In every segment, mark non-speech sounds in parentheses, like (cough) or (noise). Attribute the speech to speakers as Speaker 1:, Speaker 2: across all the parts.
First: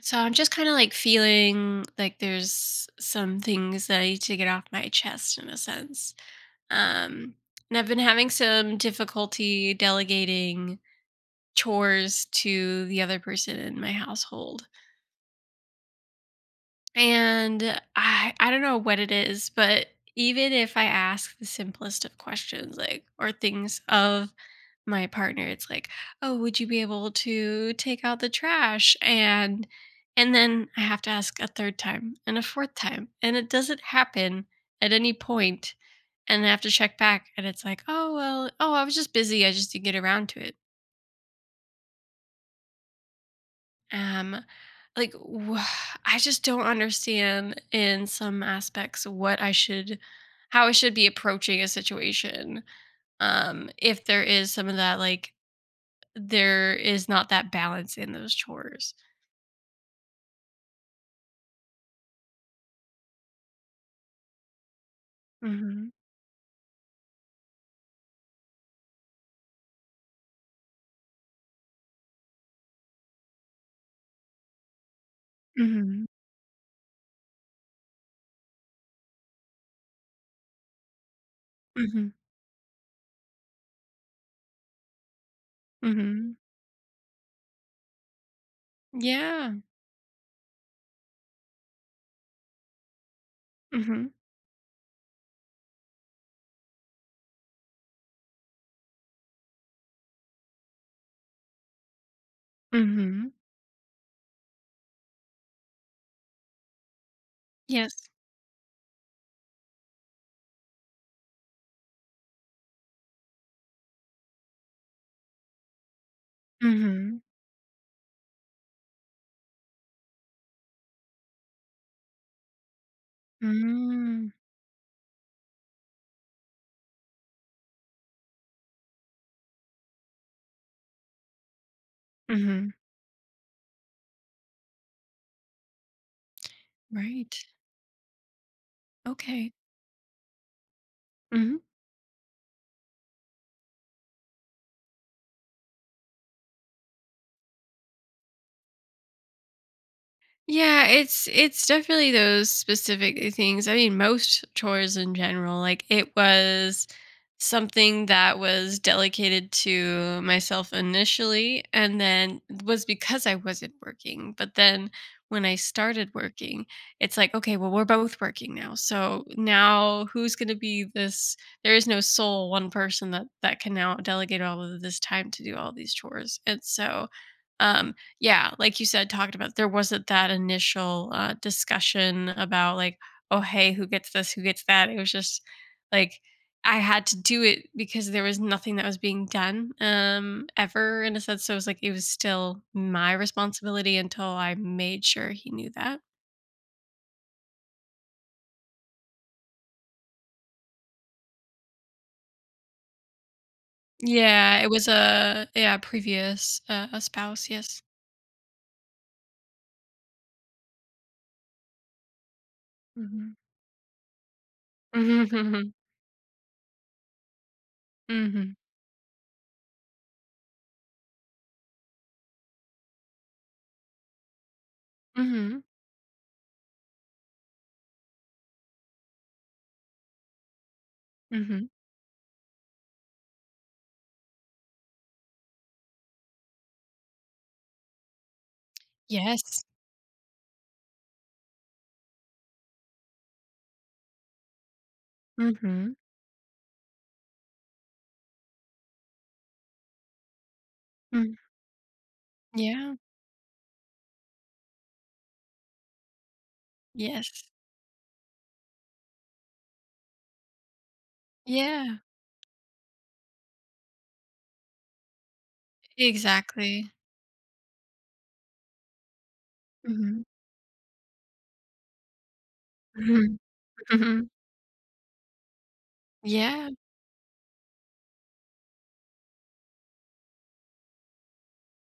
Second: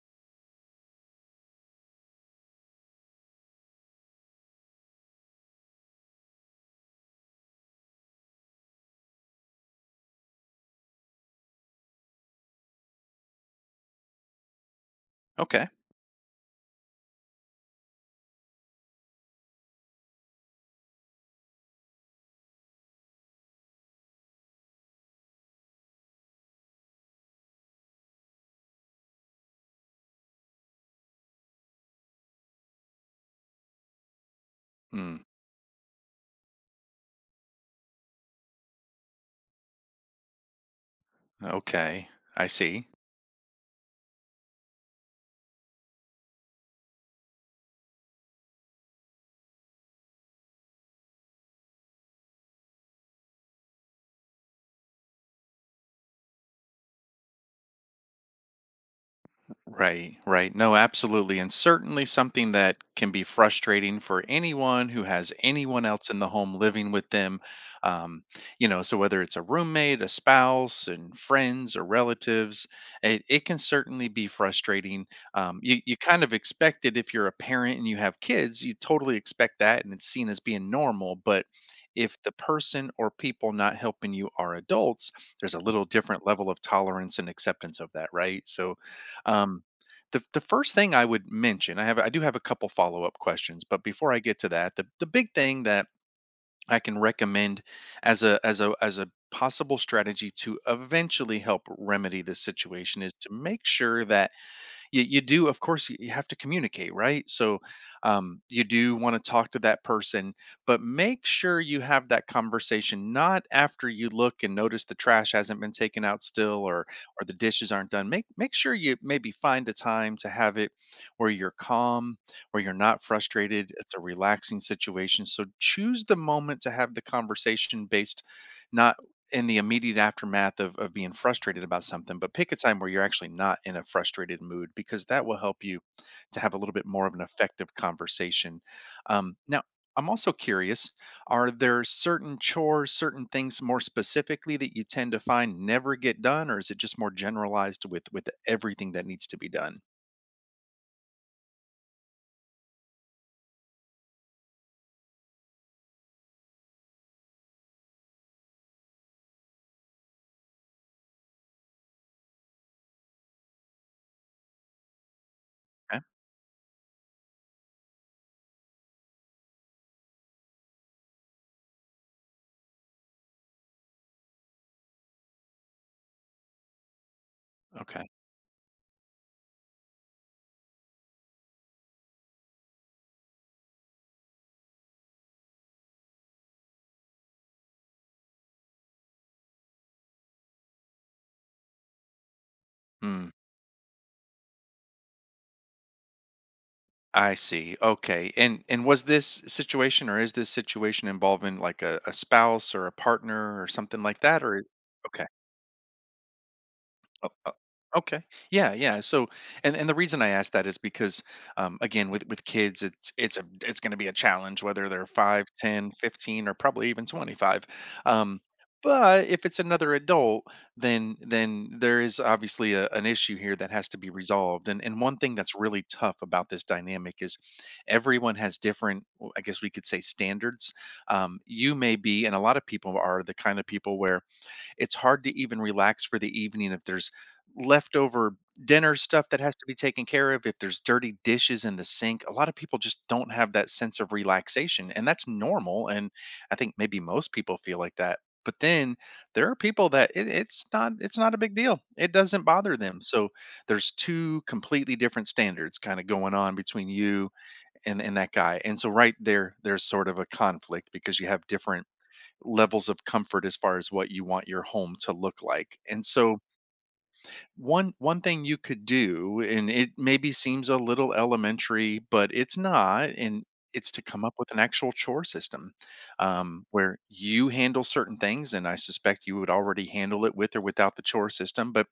Speaker 1: So I'm just kind of like feeling like there's some things that I need to get off my chest in a sense. Um, and I've been having some difficulty delegating chores to the other person in my household.
Speaker 2: Okay.
Speaker 1: And I don't know what it is, but even if I ask the simplest of questions, like, or things of my partner, it's like, oh, would you be able to take out the trash? And then I have to ask a third time and a fourth time, and it doesn't happen at any
Speaker 2: Mm,
Speaker 1: point. And I have to check back, and it's like, oh well, I was just busy, I just didn't get around to it.
Speaker 2: okay. I see.
Speaker 1: um I just don't understand in some aspects what I should, how I should be approaching a situation. If there is some of that, like, there is not that balance in those chores.
Speaker 2: Right, right. No, absolutely. And certainly something that can be frustrating for anyone who has anyone
Speaker 1: Mhm.
Speaker 2: else in the home living with them. Um, so whether it's a roommate, a spouse, and friends or relatives, it can certainly be frustrating. You
Speaker 1: Mhm.
Speaker 2: kind of expect it if you're a parent and you have kids, you totally expect that and it's seen as being normal. But
Speaker 1: Mhm.
Speaker 2: if the person or people not helping you are adults, there's a little different
Speaker 1: Mhm.
Speaker 2: level of tolerance and acceptance of that, right? So,
Speaker 1: Yeah.
Speaker 2: um, the first thing I would mention, I do have a couple follow up questions, but
Speaker 1: Mhm.
Speaker 2: before I get to that, the big thing that I can recommend as a possible strategy to eventually help remedy this situation is to
Speaker 1: Mhm.
Speaker 2: make sure that you do, of course, you have to communicate, right? So
Speaker 1: Yes.
Speaker 2: you do want to talk to that person, but make sure you have that conversation not after you look and notice the trash hasn't been taken out still, or
Speaker 1: Mhm.
Speaker 2: or the dishes aren't done. Make sure you maybe find a time to have it where you're calm, where you're not frustrated, it's a
Speaker 1: Mm.
Speaker 2: relaxing situation. So choose the moment to have the conversation based not in the immediate aftermath of being frustrated about something, but pick a
Speaker 1: Mhm.
Speaker 2: time where you're actually not in a frustrated mood, because that will help you to have a little bit more of an
Speaker 1: Right.
Speaker 2: effective conversation.
Speaker 1: Okay.
Speaker 2: Now, I'm also curious, are
Speaker 1: Mhm.
Speaker 2: there certain chores, certain things more specifically that you tend to find never get done, or is it just more generalized with everything that needs to be done?
Speaker 1: Yeah, it's definitely those specific things. I mean, most chores in general, like, it was something that was delegated to myself initially, and then was because I wasn't working. But then when I
Speaker 2: Okay.
Speaker 1: started working, it's like, okay, well, we're both working now. So now who's going to be this there is no sole one person that can now delegate all of this time to do all these chores. And so um
Speaker 2: okay.
Speaker 1: yeah, like you said, talked about, there wasn't that initial, discussion about like, "Oh, hey, who gets this? Who gets that?" It was just like, I had to do it because there was nothing that was being done, ever in a sense, so it was like it was still my responsibility until I made sure he knew that.
Speaker 2: I see. Okay. And was this situation, or is this situation, involving like a spouse or a partner or something like that?
Speaker 1: Yeah,
Speaker 2: Or
Speaker 1: it was
Speaker 2: okay.
Speaker 1: a yeah, previous, a
Speaker 2: Oh,
Speaker 1: spouse,
Speaker 2: oh,
Speaker 1: yes.
Speaker 2: okay. Yeah, yeah. So, and the reason I asked that is because, again, with kids, it's
Speaker 1: Mhm.
Speaker 2: it's a it's going to be a challenge whether they're
Speaker 1: Mhm,
Speaker 2: five,
Speaker 1: mhm,
Speaker 2: 10, 15, or probably even 25. Um,
Speaker 1: mhm,
Speaker 2: but if it's another adult, then there is obviously an issue here that has to be resolved. And one thing that's
Speaker 1: mhm,
Speaker 2: really tough about this dynamic is everyone has different, I guess we could say, standards.
Speaker 1: mhm.
Speaker 2: You
Speaker 1: (laughs)
Speaker 2: may be, and a lot of people are, the kind of people where it's hard to even relax for the evening if there's leftover dinner stuff that has
Speaker 1: Yes.
Speaker 2: to be taken care of, if there's dirty dishes in the sink. A lot of people just don't have that sense of relaxation, and that's normal.
Speaker 1: Mhm,
Speaker 2: And I think maybe most people feel like that. But then there are people that it's not
Speaker 1: mm.
Speaker 2: a big deal. It doesn't bother
Speaker 1: Yeah.
Speaker 2: them. So there's two completely different standards kind of going on between you
Speaker 1: Yes.
Speaker 2: and that guy. And so right there's sort of a conflict because you have different
Speaker 1: Yeah.
Speaker 2: levels of comfort as far as what you want your home to look like. And so
Speaker 1: Exactly.
Speaker 2: one thing you could do, and it
Speaker 1: Mhm.
Speaker 2: maybe seems a little elementary but it's not,
Speaker 1: Mhm.
Speaker 2: and it's to come
Speaker 1: Mhm.
Speaker 2: up with an actual chore system,
Speaker 1: Yeah.
Speaker 2: where you handle certain things, and I suspect you would already handle it with or without the chore system, but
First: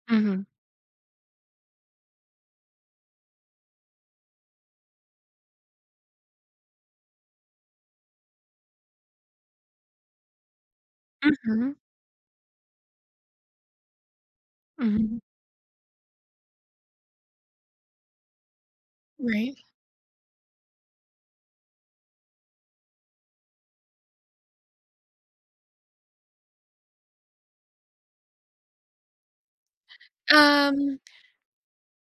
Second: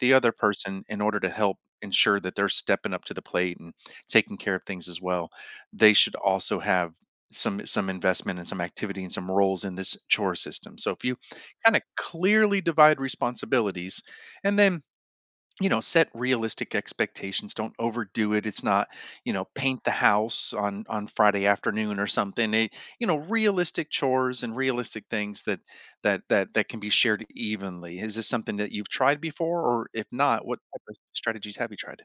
Speaker 2: the other
Speaker 1: Mhm.
Speaker 2: person, in order to help ensure that they're stepping up to the plate and taking care of things as well, they should also have some investment and some activity and some roles in this chore system. So if you
Speaker 1: Mhm.
Speaker 2: kind of clearly divide responsibilities, and then,
Speaker 1: Mhm.
Speaker 2: set realistic expectations, don't overdo it, it's not,
Speaker 1: Right.
Speaker 2: paint the house on Friday afternoon or something, it, you know realistic chores and realistic things that that can be shared evenly. Is this something that you've tried before, or if not, what type of
Speaker 1: Um
Speaker 2: strategies have you tried?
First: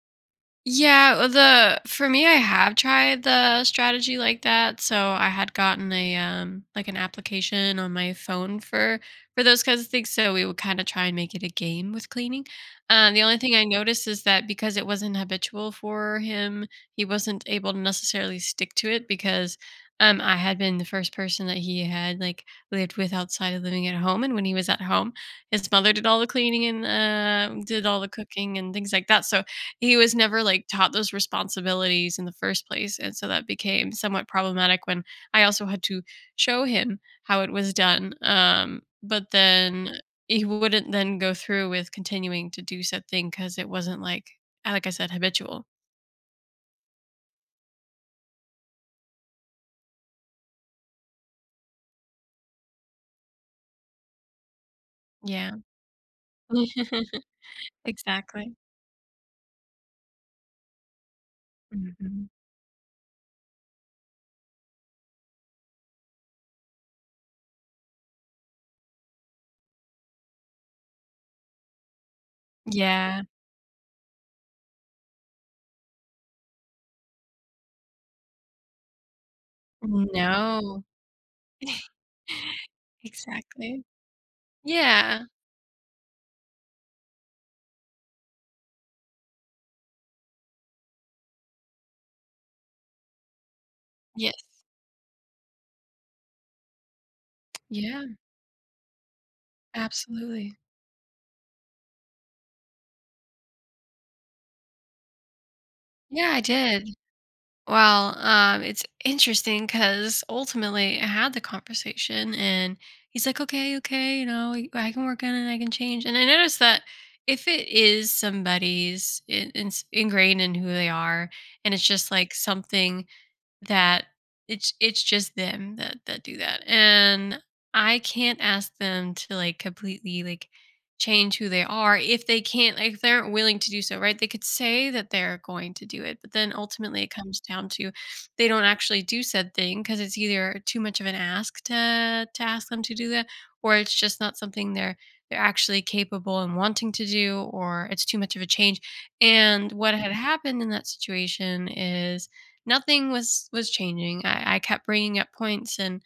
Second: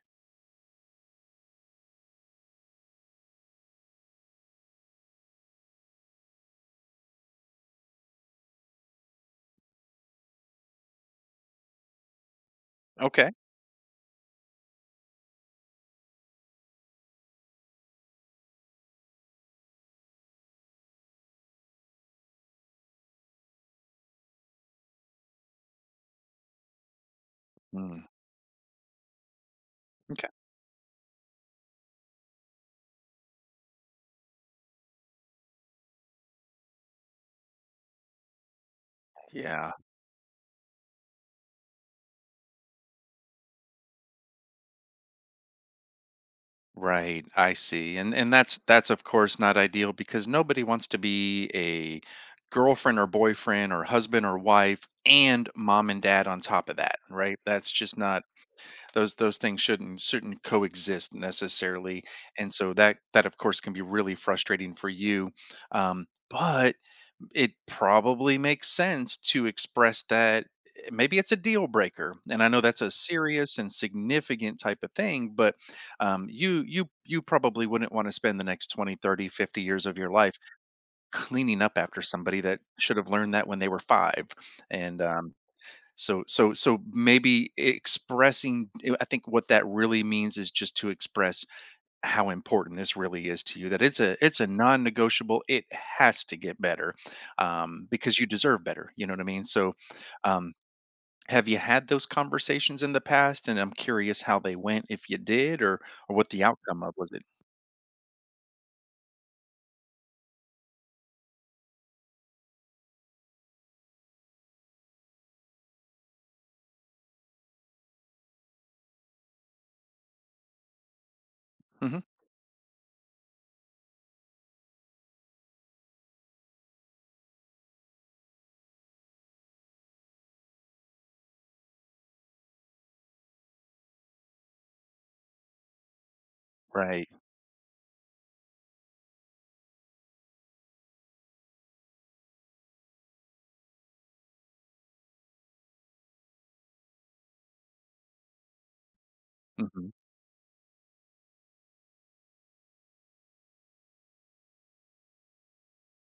Speaker 1: Yeah, well, the for me, I have tried the strategy like that. So I had gotten a like an application on my phone for those kinds of things. So we would kind of try and make it a game with cleaning. The
Speaker 2: Okay
Speaker 1: only thing I noticed is that because it wasn't habitual for him, he wasn't able to necessarily stick to it because I had been the first person that he had, like, lived with outside of living at home, and when he was at home, his mother did all the cleaning, and did all
Speaker 2: Mm,
Speaker 1: the cooking and things like that. So he was
Speaker 2: okay
Speaker 1: never, like, taught those responsibilities in the first place, and so that became somewhat problematic when I also had to show him how it was done, but
Speaker 2: yeah
Speaker 1: then he wouldn't then go through with continuing to do said thing because it wasn't, like, like I said, habitual.
Speaker 2: Right, I see. And that's of course not ideal, because nobody wants to be a girlfriend or boyfriend or husband or wife and
Speaker 1: Yeah.
Speaker 2: mom and dad on top of that,
Speaker 1: (laughs)
Speaker 2: right? That's just not,
Speaker 1: Exactly.
Speaker 2: those things shouldn't coexist necessarily.
Speaker 1: Mhm.
Speaker 2: And so that of course can be really frustrating for you. But it probably makes sense to express that, maybe it's a deal breaker, and I know that's a
Speaker 1: Yeah.
Speaker 2: serious and significant type of thing, but you probably wouldn't want to spend the next 20, 30, 50 years of your life
Speaker 1: No.
Speaker 2: cleaning up
Speaker 1: (laughs)
Speaker 2: after somebody that should have learned that when they were
Speaker 1: Exactly.
Speaker 2: five. And
Speaker 1: Yeah.
Speaker 2: so maybe expressing, I think what that really means is just to express how important this really is to you, that it's a,
Speaker 1: Yes.
Speaker 2: it's a non-negotiable, it has to get better,
Speaker 1: Yeah.
Speaker 2: because you deserve better, you know what I mean? So um,
Speaker 1: Absolutely.
Speaker 2: have you had those conversations in the past? And I'm curious how they went, if you did, or what
Speaker 1: Yeah, I
Speaker 2: the outcome
Speaker 1: did.
Speaker 2: of was it.
Speaker 1: Well, it's interesting because ultimately I had the conversation, and he's like, okay, okay, you know, I can work on it, I can change. And I noticed that if it is somebody's ingrained in who they are, and it's
Speaker 2: Hmm
Speaker 1: just like something that it's just them that do that, and I can't ask them to, like, completely, like, change who they are if they can't, like, if they aren't willing to do so, right? They could say that they're going to do it, but then ultimately
Speaker 2: right
Speaker 1: it comes down to they don't actually do said thing because it's either too much of an ask to ask them to do that, or it's just not something they're actually capable and wanting to do, or it's too much of a change, and
Speaker 2: hmm
Speaker 1: what had happened in that situation is nothing was changing. I kept bringing up points, and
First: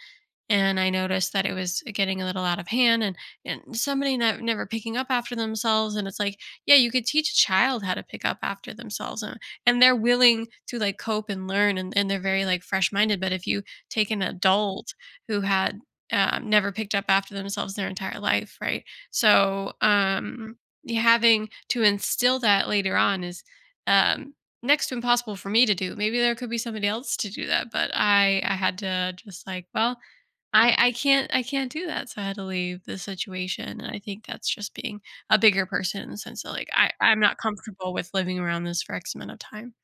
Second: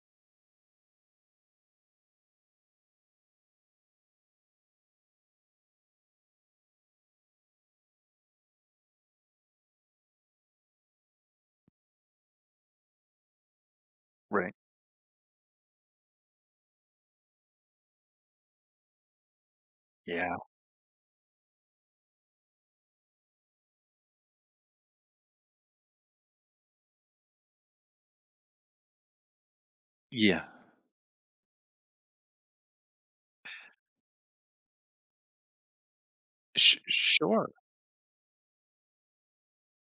Speaker 1: I noticed that it was getting a little out of hand, and somebody not, never picking up after themselves. And it's like, yeah, you could teach a child how to pick up after themselves, and they're willing to like cope and learn, and they're very like fresh minded. But if you take an
Speaker 2: right
Speaker 1: adult who had never picked up after themselves their entire life, right? So
Speaker 2: yeah
Speaker 1: having to instill that later on is um, next to impossible for me to do. Maybe there could be somebody else to do that, but I had to just like, well,
Speaker 2: yeah
Speaker 1: I can't, I can't do that, so I had to leave the situation, and I think that's just being a bigger person in the sense that, like, I I'm not
Speaker 2: Sure
Speaker 1: comfortable with living around this for X amount of time.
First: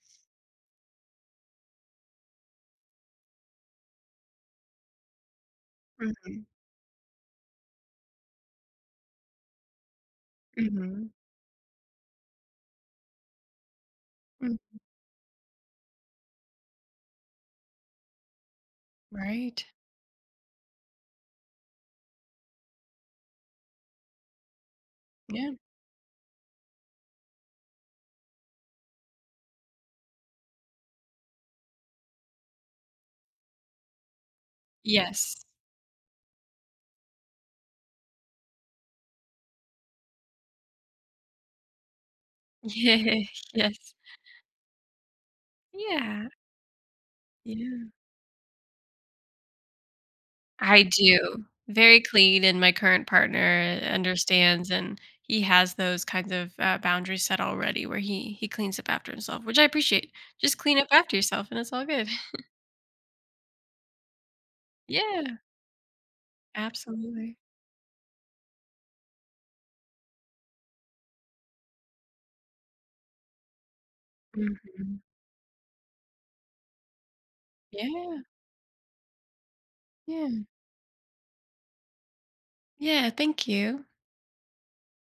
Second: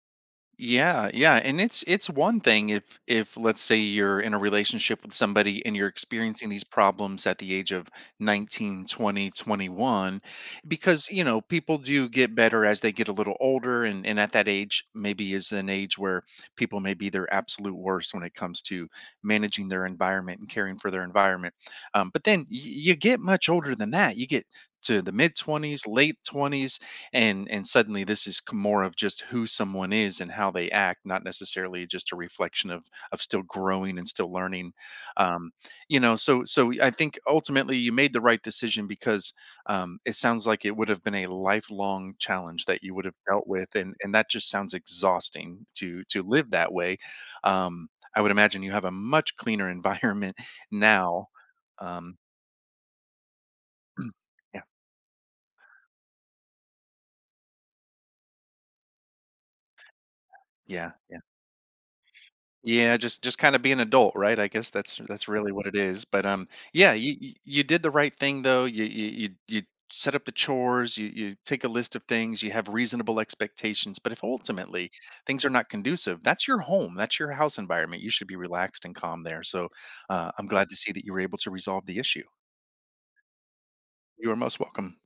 Speaker 2: Yeah, yeah, and it's one thing if, let's say you're in a relationship with somebody and you're
Speaker 1: Mhm.
Speaker 2: experiencing these problems at the age of 19, 20, 21, because,
Speaker 1: Mhm.
Speaker 2: people do get better as they get a little older, and at that
Speaker 1: Mm,
Speaker 2: age maybe is an age where people may be their absolute worst when it comes to
Speaker 1: right.
Speaker 2: managing their environment and caring for their environment. But then you get much older than that. You get to the mid
Speaker 1: Yeah.
Speaker 2: 20s, late 20s, and suddenly this is, more of just who someone is and how they act, not necessarily just a reflection of, still growing and still learning,
Speaker 1: Yes.
Speaker 2: um so I think ultimately you made the right decision, because it sounds like it would have been a lifelong challenge that you would have
Speaker 1: (laughs) Yeah,
Speaker 2: dealt with,
Speaker 1: yes.
Speaker 2: and that just sounds exhausting to
Speaker 1: Yeah.
Speaker 2: live that way. um
Speaker 1: Yeah.
Speaker 2: I would imagine you have a much cleaner (laughs) environment
Speaker 1: I
Speaker 2: now.
Speaker 1: do. Very
Speaker 2: um
Speaker 1: clean, and my current partner
Speaker 2: (clears throat) yeah
Speaker 1: understands, and he has those kinds of, boundaries set already where he cleans up after himself, which I appreciate. Just clean up
Speaker 2: yeah
Speaker 1: after yourself, and it's all good. (laughs)
Speaker 2: Yeah, just kind of be an adult, right? I guess that's
Speaker 1: Yeah,
Speaker 2: really what it is. But yeah, you you
Speaker 1: absolutely.
Speaker 2: you did the right thing though. You set up the chores. You take a list of things. You have reasonable expectations. But if ultimately
Speaker 1: Mhm.
Speaker 2: things are not conducive, that's your home. That's your house environment. You
Speaker 1: Yeah,
Speaker 2: should be relaxed and calm there. So
Speaker 1: yeah,
Speaker 2: I'm glad to see that you were able to resolve the issue.
Speaker 1: yeah. Thank you.
Speaker 2: You are most welcome.